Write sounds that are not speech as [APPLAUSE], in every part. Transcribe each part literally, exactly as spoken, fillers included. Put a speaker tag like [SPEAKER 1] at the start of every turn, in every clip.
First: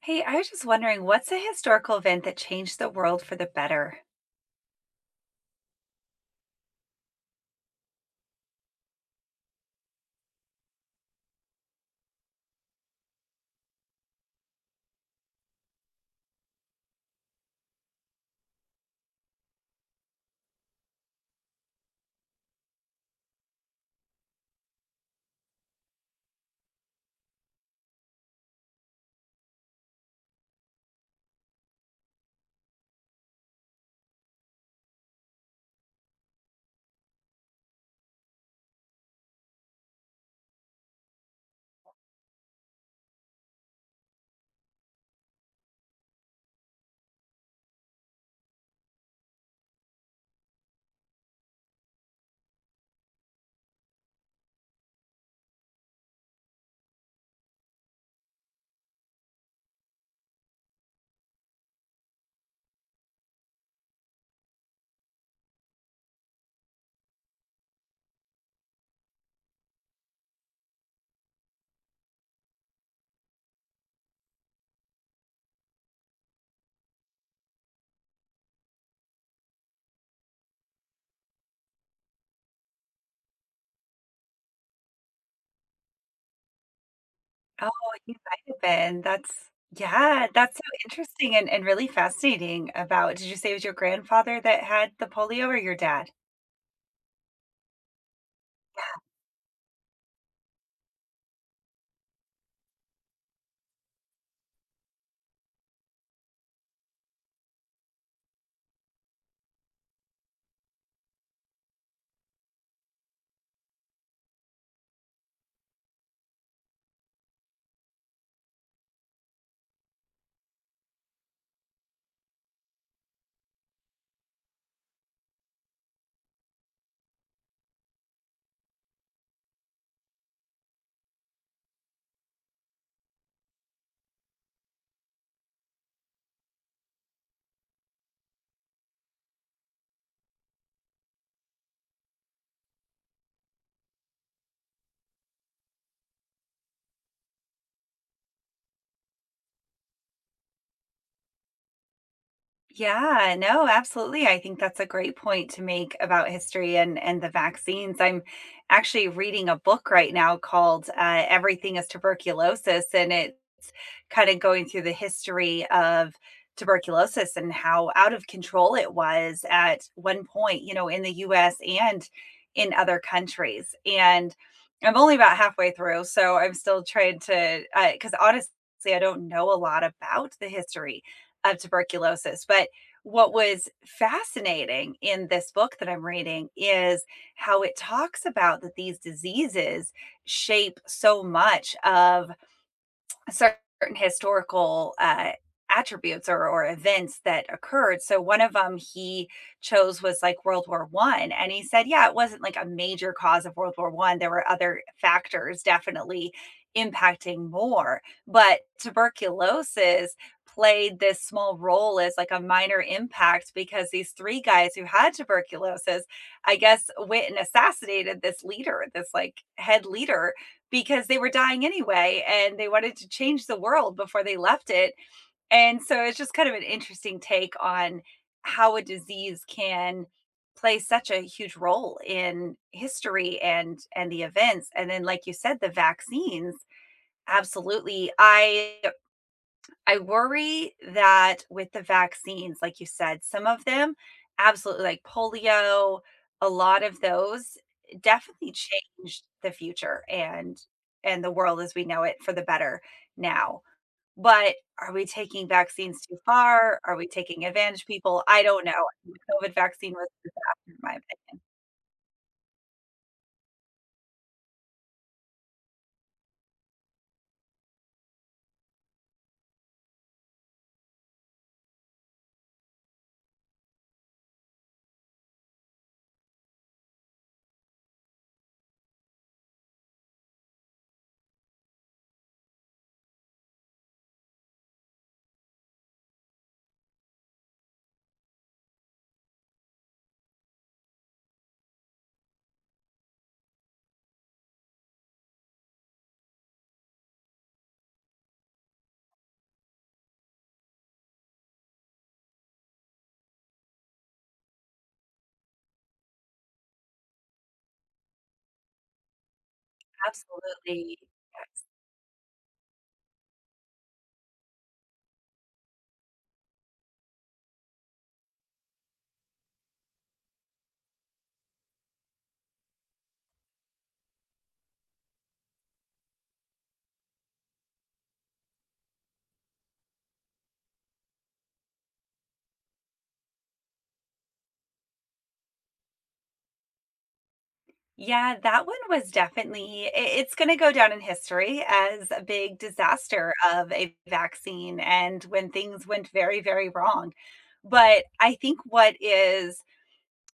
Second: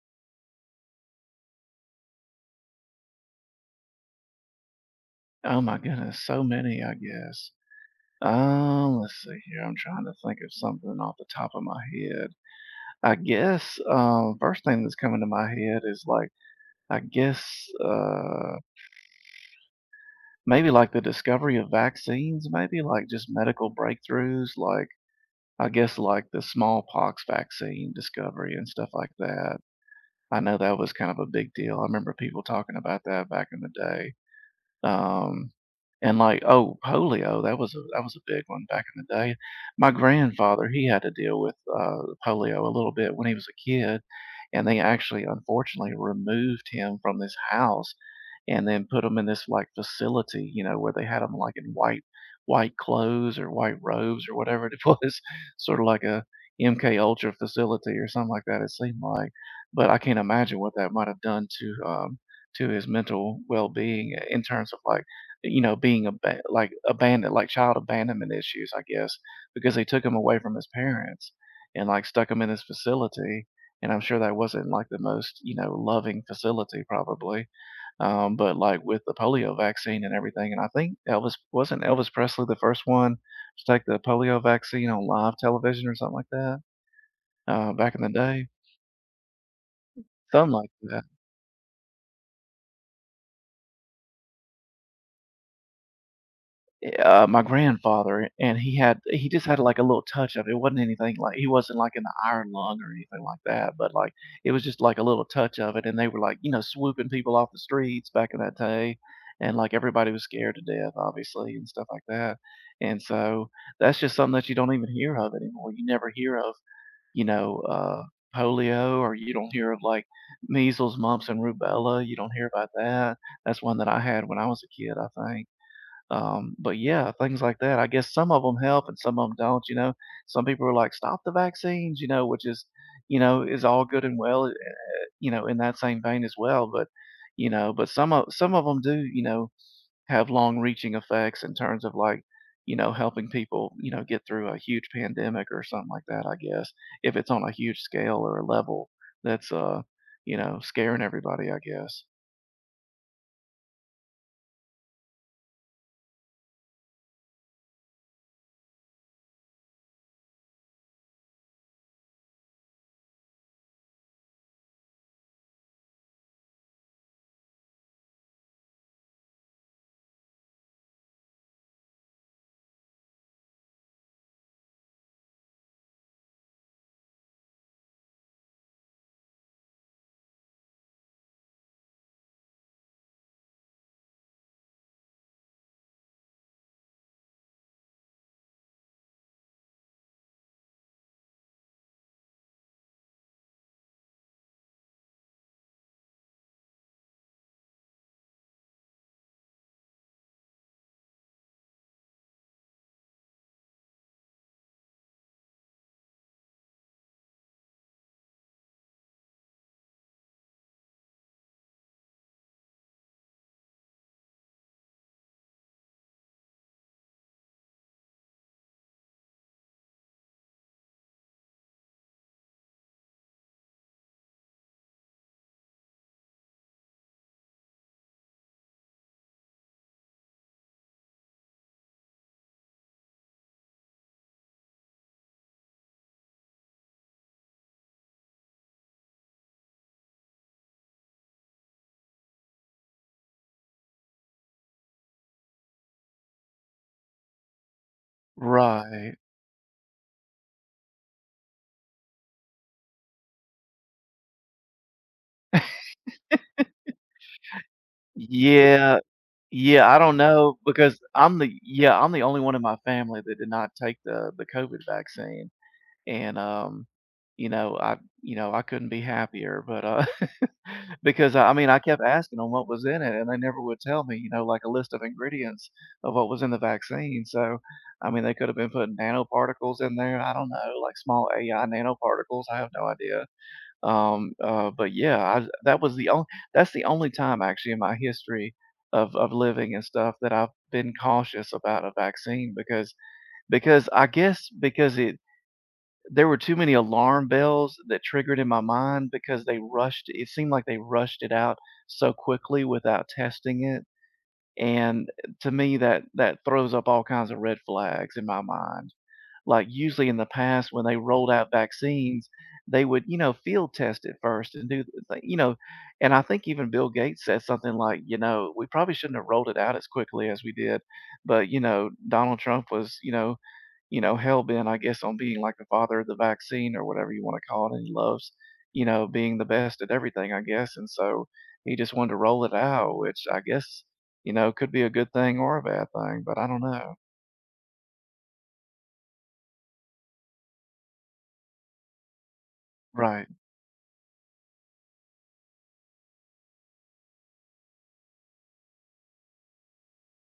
[SPEAKER 1] Hey, I was just wondering, what's a historical event that changed the world for the better?
[SPEAKER 2] Oh my goodness, so many, I guess. Um, let's see here. I'm trying to think of something off the top of my head. I guess um, first thing that's coming to my head is like I guess uh, maybe like the discovery of vaccines, maybe like just medical breakthroughs, like I guess like the smallpox vaccine discovery and stuff like that. I know that was kind of a big deal. I remember people talking about that back in the day. Um, and like, oh, polio, that was a that was a big one back in the day. My grandfather, he had to deal with uh, polio a little bit when he was a kid, and they actually unfortunately removed him from this house and then put them in this like facility, you know, where they had them like in white white clothes or white robes or whatever it was, [LAUGHS] sort of like a M K Ultra facility or something like that. It seemed like, but I can't imagine what that might have done to um, to his mental well being in terms of like you know being ab- like abandoned, like child abandonment issues, I guess, because they took him away from his parents and like stuck him in this facility. And I'm sure that wasn't like the most you know, loving facility, probably. Um, but like with the polio vaccine and everything, and I think Elvis, wasn't Elvis Presley the first one to take the polio vaccine on live television or something like that,
[SPEAKER 1] Oh,
[SPEAKER 2] uh, back in the
[SPEAKER 1] you might
[SPEAKER 2] day?
[SPEAKER 1] have been. That's yeah,
[SPEAKER 2] Something
[SPEAKER 1] that's so
[SPEAKER 2] like that.
[SPEAKER 1] interesting and, and really fascinating about did you say it was your grandfather that had the polio or your dad?
[SPEAKER 2] Uh, my grandfather, and he had he just had like a little touch of it. It wasn't anything like he wasn't like in the iron lung or anything like that, but like it was just like a little touch of it. And they were like, you know, swooping people off the streets back in that day, and like everybody was scared to death, obviously, and stuff like that. And so that's just something that you don't even hear of anymore. You never hear of, you know, uh, polio, or you don't hear of like measles, mumps, and rubella. You don't hear about that. That's one that I had when I was a kid, I think, um, but yeah, things like that. I guess some of them help and some of them don't. You know, some people are like, stop the vaccines. You know, which is, you know, is all good and well. eh, You know, in that same vein as well. But you know, but some of some of them do You know, have long-reaching effects in terms of like you know, helping people You know, get through a huge pandemic or something like that. I guess if it's on a huge scale or a level that's uh, you know, scaring everybody, I guess.
[SPEAKER 1] Yeah, no, absolutely. I think that's a great point to make about history and and the vaccines. I'm actually reading a book right now called uh, Everything is Tuberculosis, and it kind of going through the history of tuberculosis and how out of control it was at one point, you know, in the U S and in other countries. And I'm only about halfway through, so I'm still trying to, because uh, honestly, I don't know a lot about the history of tuberculosis. But what was fascinating in this book that I'm reading is how it talks about that these diseases shape so much of certain historical uh, attributes or, or events that occurred. So one of them he chose was like World War One, and he said, yeah, it wasn't like a major cause of World War One. There were other factors definitely impacting more, but tuberculosis played this small role as like a minor impact because these three guys who had tuberculosis, I guess, went and assassinated this leader, this like head leader because they were dying anyway and they wanted to change the world before they left it. And so it's just kind of an interesting take on how a disease can play such a huge role in history and and the events, and then like you said, the vaccines. Absolutely, i I worry that with the vaccines, like you said, some of them absolutely like polio, a lot of those definitely
[SPEAKER 2] Right.
[SPEAKER 1] changed the future and and the world as we know it for the better now. But are we taking vaccines too far? Are we taking advantage of people? I don't know.
[SPEAKER 2] Yeah,
[SPEAKER 1] The COVID
[SPEAKER 2] Yeah,
[SPEAKER 1] vaccine
[SPEAKER 2] I
[SPEAKER 1] was
[SPEAKER 2] don't
[SPEAKER 1] a
[SPEAKER 2] know
[SPEAKER 1] disaster in my
[SPEAKER 2] because I'm
[SPEAKER 1] opinion.
[SPEAKER 2] the yeah, I'm the only one in my family that did not take the the COVID vaccine, and, um, you know, I you know, I couldn't be happier, but, uh, [LAUGHS] because, I I mean, I kept asking them what was in it, and they never would tell me, you know, like a list of ingredients of what was in the vaccine, so, I mean, they could have been putting nanoparticles in there, I don't know, like small A I nanoparticles, I have no idea. Um, uh, but yeah, I, that was the only that's the only time actually in my history of of living and stuff that I've been cautious about a vaccine because because I guess because it there were too many alarm bells that triggered in my mind because they rushed it seemed like they rushed it out so quickly without testing it. And to me, that that throws up all kinds of red flags in my mind. Like usually in the past when they
[SPEAKER 1] Absolutely.
[SPEAKER 2] rolled out vaccines, they would you know, field test it first and do the thing, you know, and I think even Bill Gates said something like, you know, we probably shouldn't have rolled it out as quickly as we did, but you know, Donald Trump was, you know, you know, hell bent, I guess, on being like the father of the vaccine or whatever you want to call it, and he loves you know, being the best at everything, I guess, and so he just wanted to roll it out, which I guess you know, could be a good thing or a bad thing, but I don't know.
[SPEAKER 1] Yeah, that one was definitely I it's gonna go down in history as a big
[SPEAKER 2] Right,
[SPEAKER 1] disaster of a vaccine and when things went very, very wrong. But I think what is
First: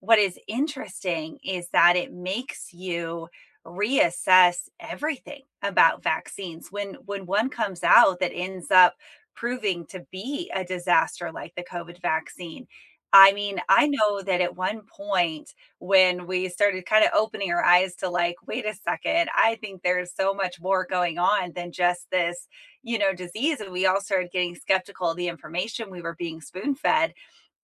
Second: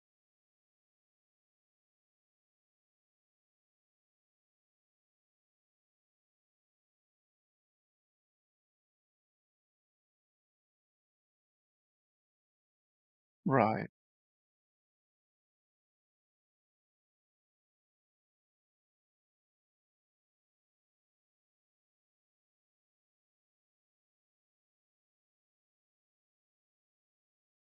[SPEAKER 1] what is interesting is that it makes you reassess everything about vaccines when when one comes out that ends up proving to be a disaster like the COVID vaccine. I mean, I
[SPEAKER 2] right,
[SPEAKER 1] know that at one point when we started kind of opening our eyes to like wait a second, I think there's so much more going on than just this you know disease, and we all started getting skeptical of the information we were being spoon fed.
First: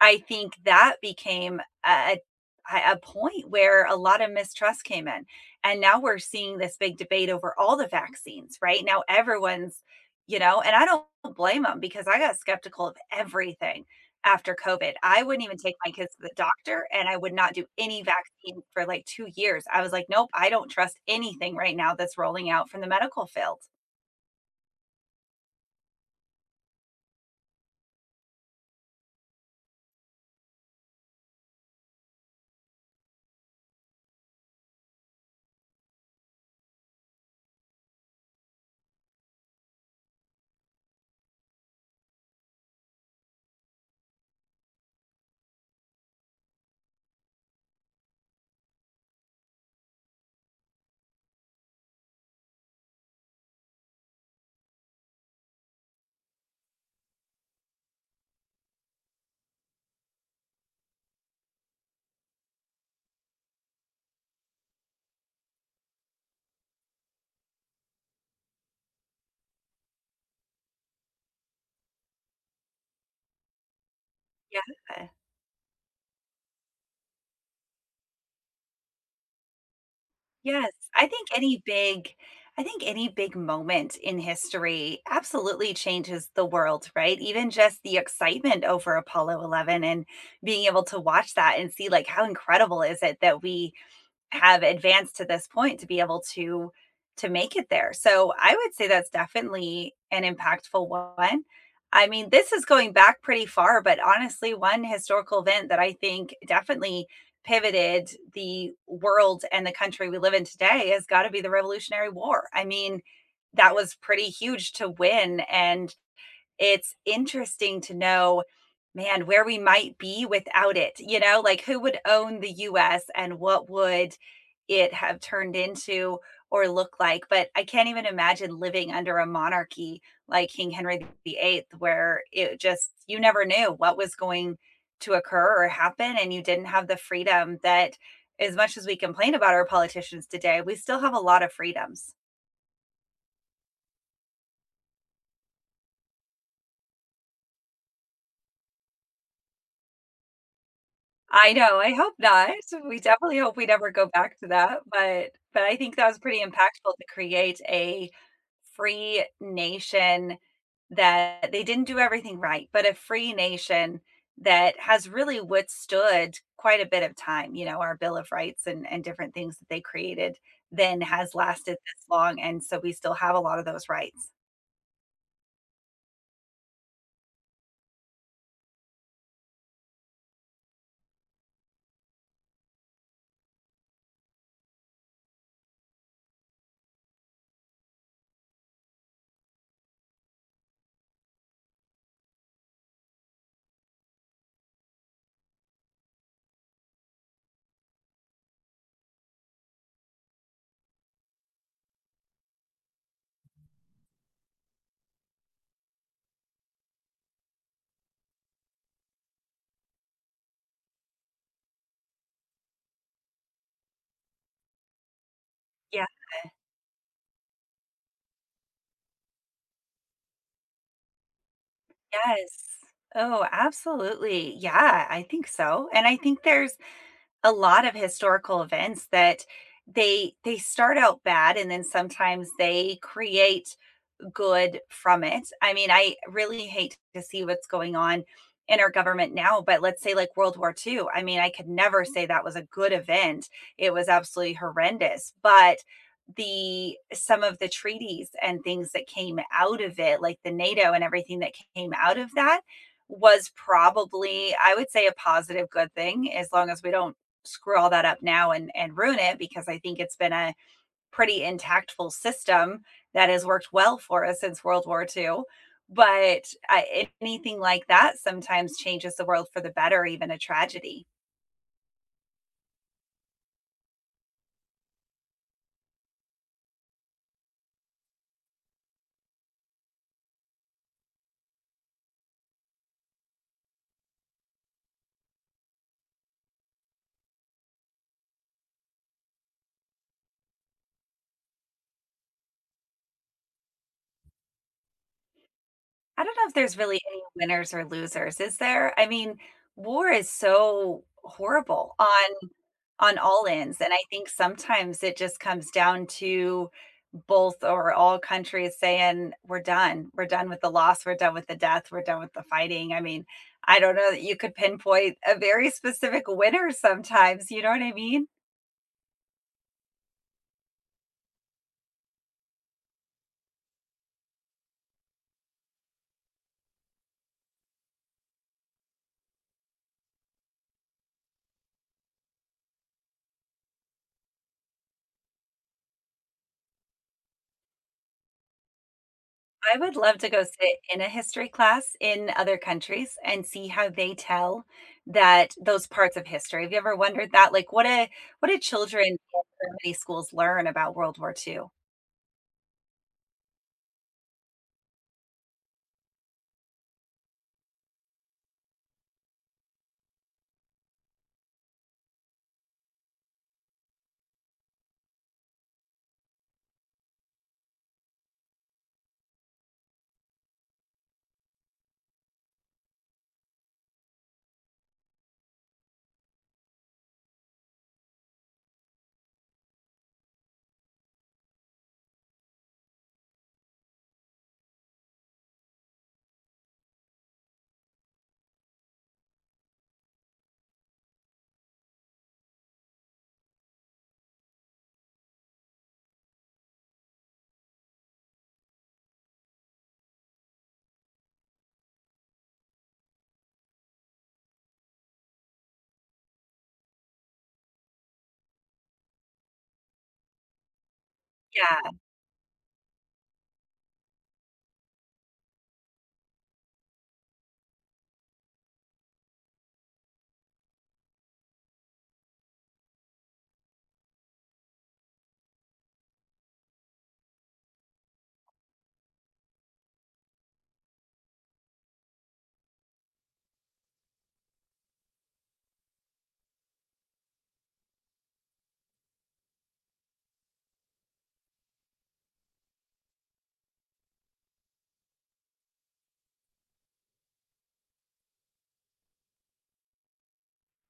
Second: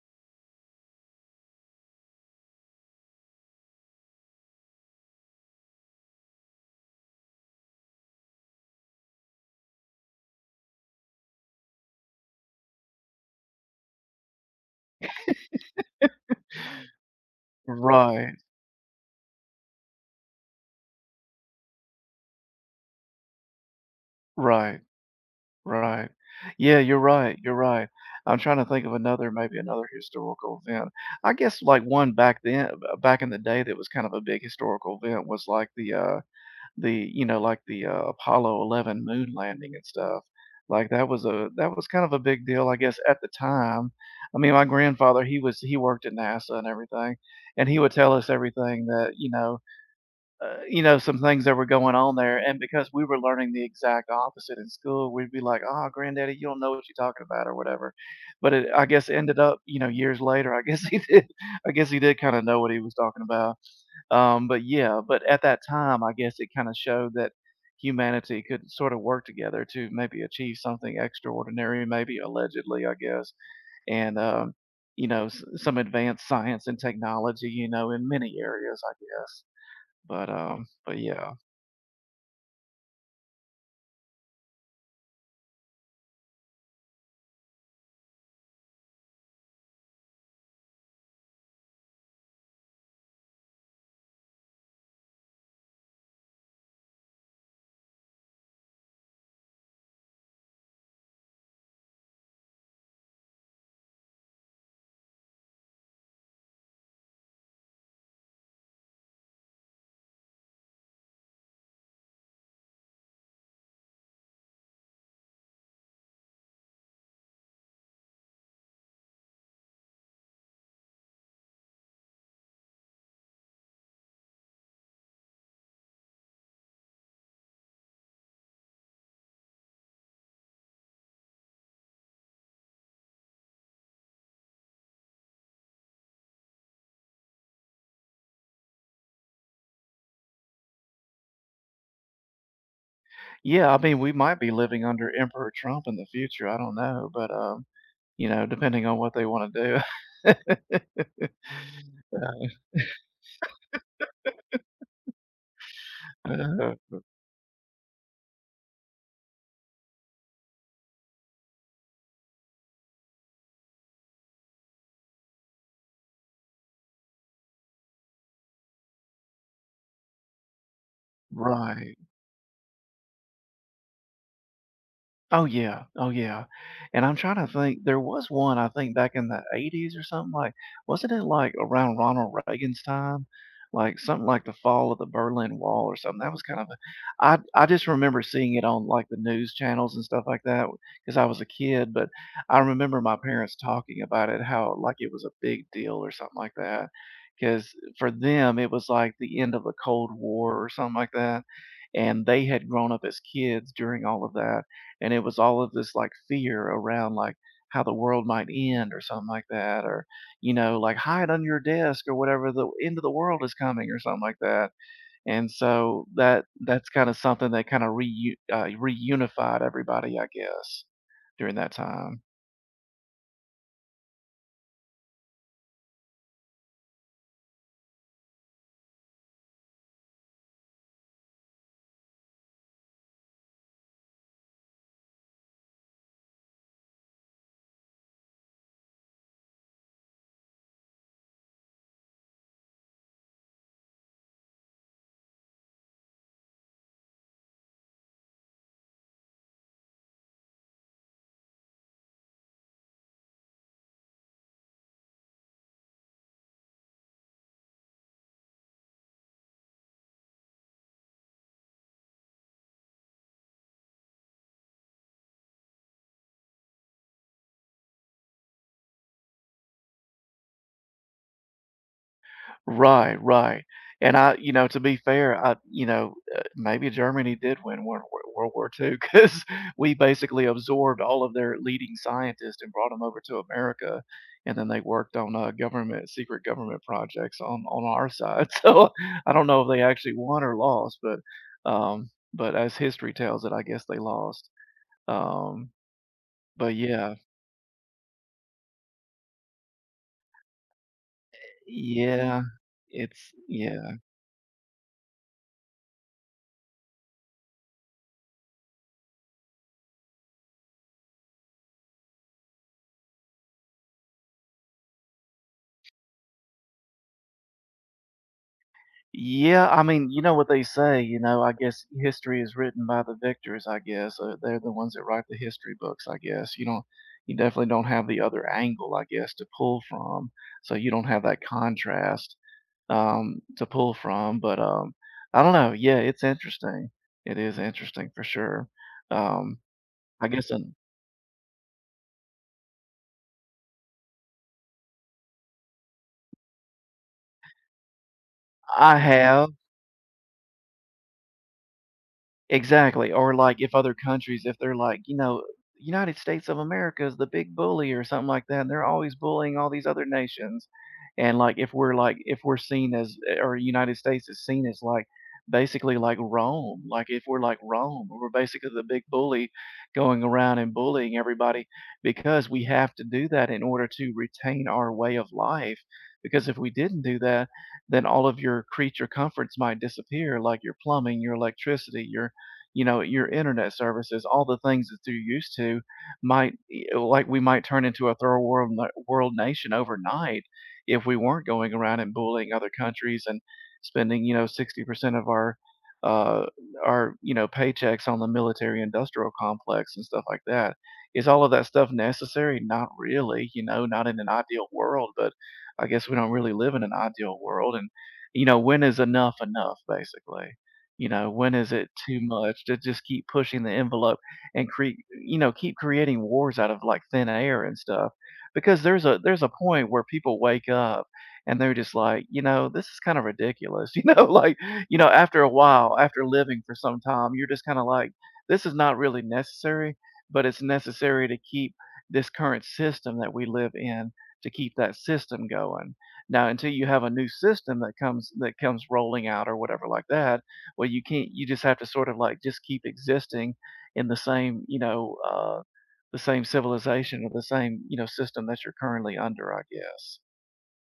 [SPEAKER 1] I think that became a a point where a lot of mistrust came in, and now we're seeing this big debate over all the vaccines, right? Now everyone's, you know, and I don't blame them because I got skeptical of everything after COVID. I wouldn't even take my kids to the doctor, and I would not do any
[SPEAKER 2] right,
[SPEAKER 1] vaccine for like two years. I was like, "Nope, I don't trust anything right now that's rolling out from the medical field."
[SPEAKER 2] Right, right. Yeah, you're right, you're right. I'm trying to think of another, maybe another historical event. I guess, like, one back then, uh, back in the day that was kind of a big historical event was, like, the, uh the you know, like, the, uh, Apollo eleven moon landing and stuff. Like, that was a that was kind of a big deal, I guess, at the time. I mean, my grandfather, he was he worked at NASA and everything, and he would tell us everything that, you know uh, you know, some things that were going on there. And because we were learning the exact opposite in school, we'd be like, oh, granddaddy, you don't know what you're talking about or whatever. But it, I guess, ended up, you know, years later, I guess, [LAUGHS] he did, I guess he did kind of know what he was talking about. Um, but yeah, but at that time, I guess it kind of showed that humanity could sort of work together to maybe achieve something extraordinary, maybe allegedly, I guess. And, um, you
[SPEAKER 1] Yeah.
[SPEAKER 2] know, s- some advanced science and technology, you know, in many areas, I guess. But um,
[SPEAKER 1] Yes,
[SPEAKER 2] but
[SPEAKER 1] I think
[SPEAKER 2] yeah,
[SPEAKER 1] any big I think any big moment in history absolutely changes the world, right? Even just the excitement over Apollo eleven and being able to watch that and see like how incredible is it that we have advanced to this point to be able to to make it there. So I would say that's definitely an impactful one. I mean, this is going back pretty far, but honestly, one historical event that I think definitely pivoted the world and the country we live in today has got to be the Revolutionary War. I mean, that was pretty huge to win, and it's interesting to know, man, where we might be without it. You know, like who would own the U S and what would it have turned into or look like? But I can't even imagine living under a monarchy like King Henry eight, where it just, you never knew what was going to occur or happen. And you didn't have the freedom that, as much as we complain about our politicians today, we still have a lot of freedoms.
[SPEAKER 2] yeah. I mean, we might be living under Emperor Trump in the future. I don't know, but um, you know, depending on what they want to do. [LAUGHS]
[SPEAKER 1] I know, I hope not. We definitely hope we never go back to that, but but I think that was pretty
[SPEAKER 2] Uh,
[SPEAKER 1] impactful to create a free nation that they didn't do everything right, but a free nation that has really withstood quite a bit of time, you know, our Bill of Rights and and different things that they created then has lasted
[SPEAKER 2] right.
[SPEAKER 1] this long, and so we still have a lot of those rights.
[SPEAKER 2] Oh yeah, oh yeah, and I'm trying to think, there was one I think back in the eighties or something, like wasn't it, like, around Ronald Reagan's time? Like, something like the fall of the Berlin Wall or something, that was kind of a, I I just remember seeing it on, like, the news channels and stuff like that because I was a kid, but I remember my parents talking about it, how, like, it was a big deal or something like that. Because for them, it was like the end of the Cold War or something like that, and they had grown up as kids during all of that, and it was all of this like fear around like how the world might end or something like that, or you know like hide under your desk or whatever, the end of the world is coming or something like that. And
[SPEAKER 1] Yeah.
[SPEAKER 2] so that that's kind of something that kind of reu- uh, reunified everybody, I guess, during that time.
[SPEAKER 1] Yes. Oh, absolutely. Yeah, I think so, and I think there's a lot of historical events that they they start out bad and then sometimes they create good from it. I mean, I really hate to see what's going on in our government now, but let's say like World War Two. I mean, I could never say that was a good event. It was absolutely horrendous. But the some of the treaties and things that came out of it, like the NATO and everything that came out of that, was probably, I would say, a positive good thing, as long as we don't screw all that up now and and ruin it, because I think it's been a pretty intactful system that has worked well for us since World War Two. But I, anything like that sometimes changes the world for the better, even a tragedy.
[SPEAKER 2] Right, right. And I, you know, to be fair, I, you know, uh, maybe Germany did win World War World War two 'cause [LAUGHS] we basically absorbed all of their leading scientists and brought them over to America, and then they worked on, uh, government, secret government projects on on our side. [LAUGHS] So, I don't know if they actually won or lost, but, um, but as history tells it, I guess they lost. Um,
[SPEAKER 1] I don't know if
[SPEAKER 2] but
[SPEAKER 1] there's really
[SPEAKER 2] yeah.
[SPEAKER 1] any winners or losers, is there? I mean, war is so horrible
[SPEAKER 2] Yeah.
[SPEAKER 1] on on
[SPEAKER 2] It's
[SPEAKER 1] all ends,
[SPEAKER 2] Yeah.
[SPEAKER 1] and I think sometimes it just comes down to both or all countries saying, "We're done. We're done with the loss. We're done with the death. We're done with the fighting." I mean, I don't know that you could pinpoint a very specific winner sometimes, you know what I mean?
[SPEAKER 2] Yeah, I mean, you know what they say, you know, I guess history is written by the victors, I guess. Uh, they're the ones that write the history books, I guess. You don't you definitely don't have the other angle, I guess, to pull from. So you don't have that contrast um to pull from, but um I don't know. Yeah, it's interesting. It is interesting for sure. Um
[SPEAKER 1] I would love
[SPEAKER 2] I
[SPEAKER 1] to go
[SPEAKER 2] guess an,
[SPEAKER 1] sit in a history class in other countries and see how they tell that those parts of history. Have you ever wondered that? Like, what a what do
[SPEAKER 2] I
[SPEAKER 1] children in so
[SPEAKER 2] have,
[SPEAKER 1] many schools learn about World War Two?
[SPEAKER 2] exactly, or, like, if other countries, if they're like, you know, "United States of America is the big bully," or something like that, and they're always bullying all these other nations, and, like, if we're, like if we're seen as eh, or United States is seen as, like, basically like Rome, like, if we're like Rome, we're basically the big bully going around and bullying everybody because we have to do that in order to retain our way of life, because if we didn't do that, then all of your creature comforts might disappear, like your plumbing, your electricity, your you know, your internet services, all the things that you're used to might e, uh, like, we might turn into a third world world nation overnight if we weren't going around and bullying other countries and spending you know, sixty percent of our uh our you know paychecks on the military industrial complex and stuff like that. Is all of that stuff necessary? Not really, you know not in an ideal world, but I guess we don't really live in an ideal world. And you know when is enough enough, basically? You know, when is it
[SPEAKER 1] Yeah.
[SPEAKER 2] too much to just keep pushing the envelope and create, you know, keep creating wars out of like thin air and stuff? Because there's a there's a point where people wake up and they're just like, you know, this is kind of ridiculous. [LAUGHS] You know, like, you know, after a while, after living for some time, you're just kind of like, this is not really necessary, but it's necessary to keep this current system that we live in, to keep that system going. Now, until you have a new system that comes that comes rolling out or whatever like that, well, you can't. You just have to sort of like just keep existing in the same, you know, uh, the same civilization or the same you know, system that you're currently under, I guess.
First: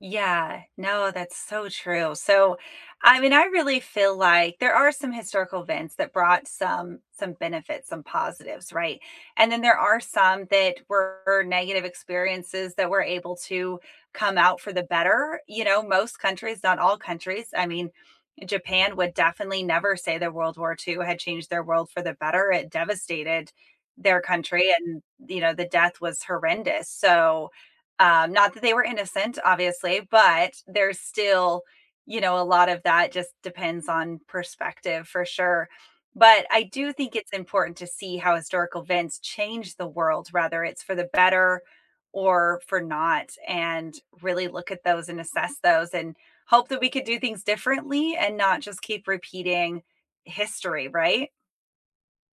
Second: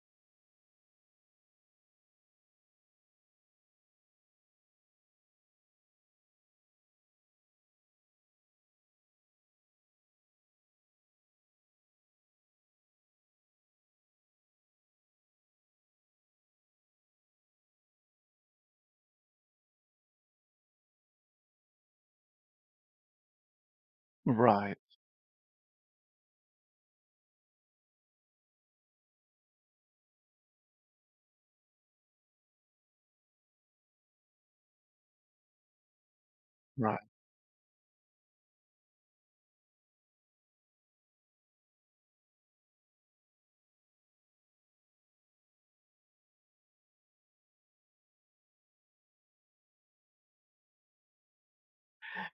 [SPEAKER 1] Yeah, no, that's so true. So, I mean, I really feel like there are some historical events that brought some some benefits, some positives, right? And then there are some that were negative experiences that were able to come out for the better. You know, most countries, not all countries. I mean, Japan would definitely never say that World War Two had changed their world for the better. It devastated their country
[SPEAKER 2] Right,
[SPEAKER 1] and, you know, the death was horrendous. So, um, not that they were innocent, obviously, but there's still, you know, a lot of that just depends on perspective for sure. But I do
[SPEAKER 2] right.
[SPEAKER 1] think it's important to see how historical events change the world, whether it's for the better or for not, and really look at those and assess those and hope that we could do things differently and not just keep repeating history, right?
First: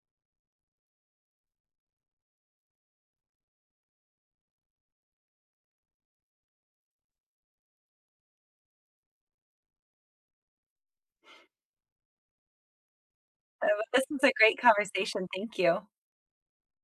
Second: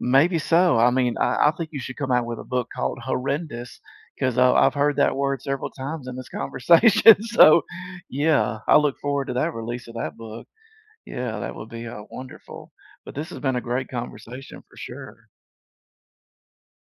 [SPEAKER 2] Maybe so. I mean, I, I think you should come out with a book called Horrendous because uh, I've heard that word several times in this conversation. [LAUGHS] So, yeah, I look forward to that release of that book. Yeah, that would be uh, wonderful. But this has been a
[SPEAKER 1] So
[SPEAKER 2] great
[SPEAKER 1] this is a great
[SPEAKER 2] conversation for sure.
[SPEAKER 1] conversation. Thank you.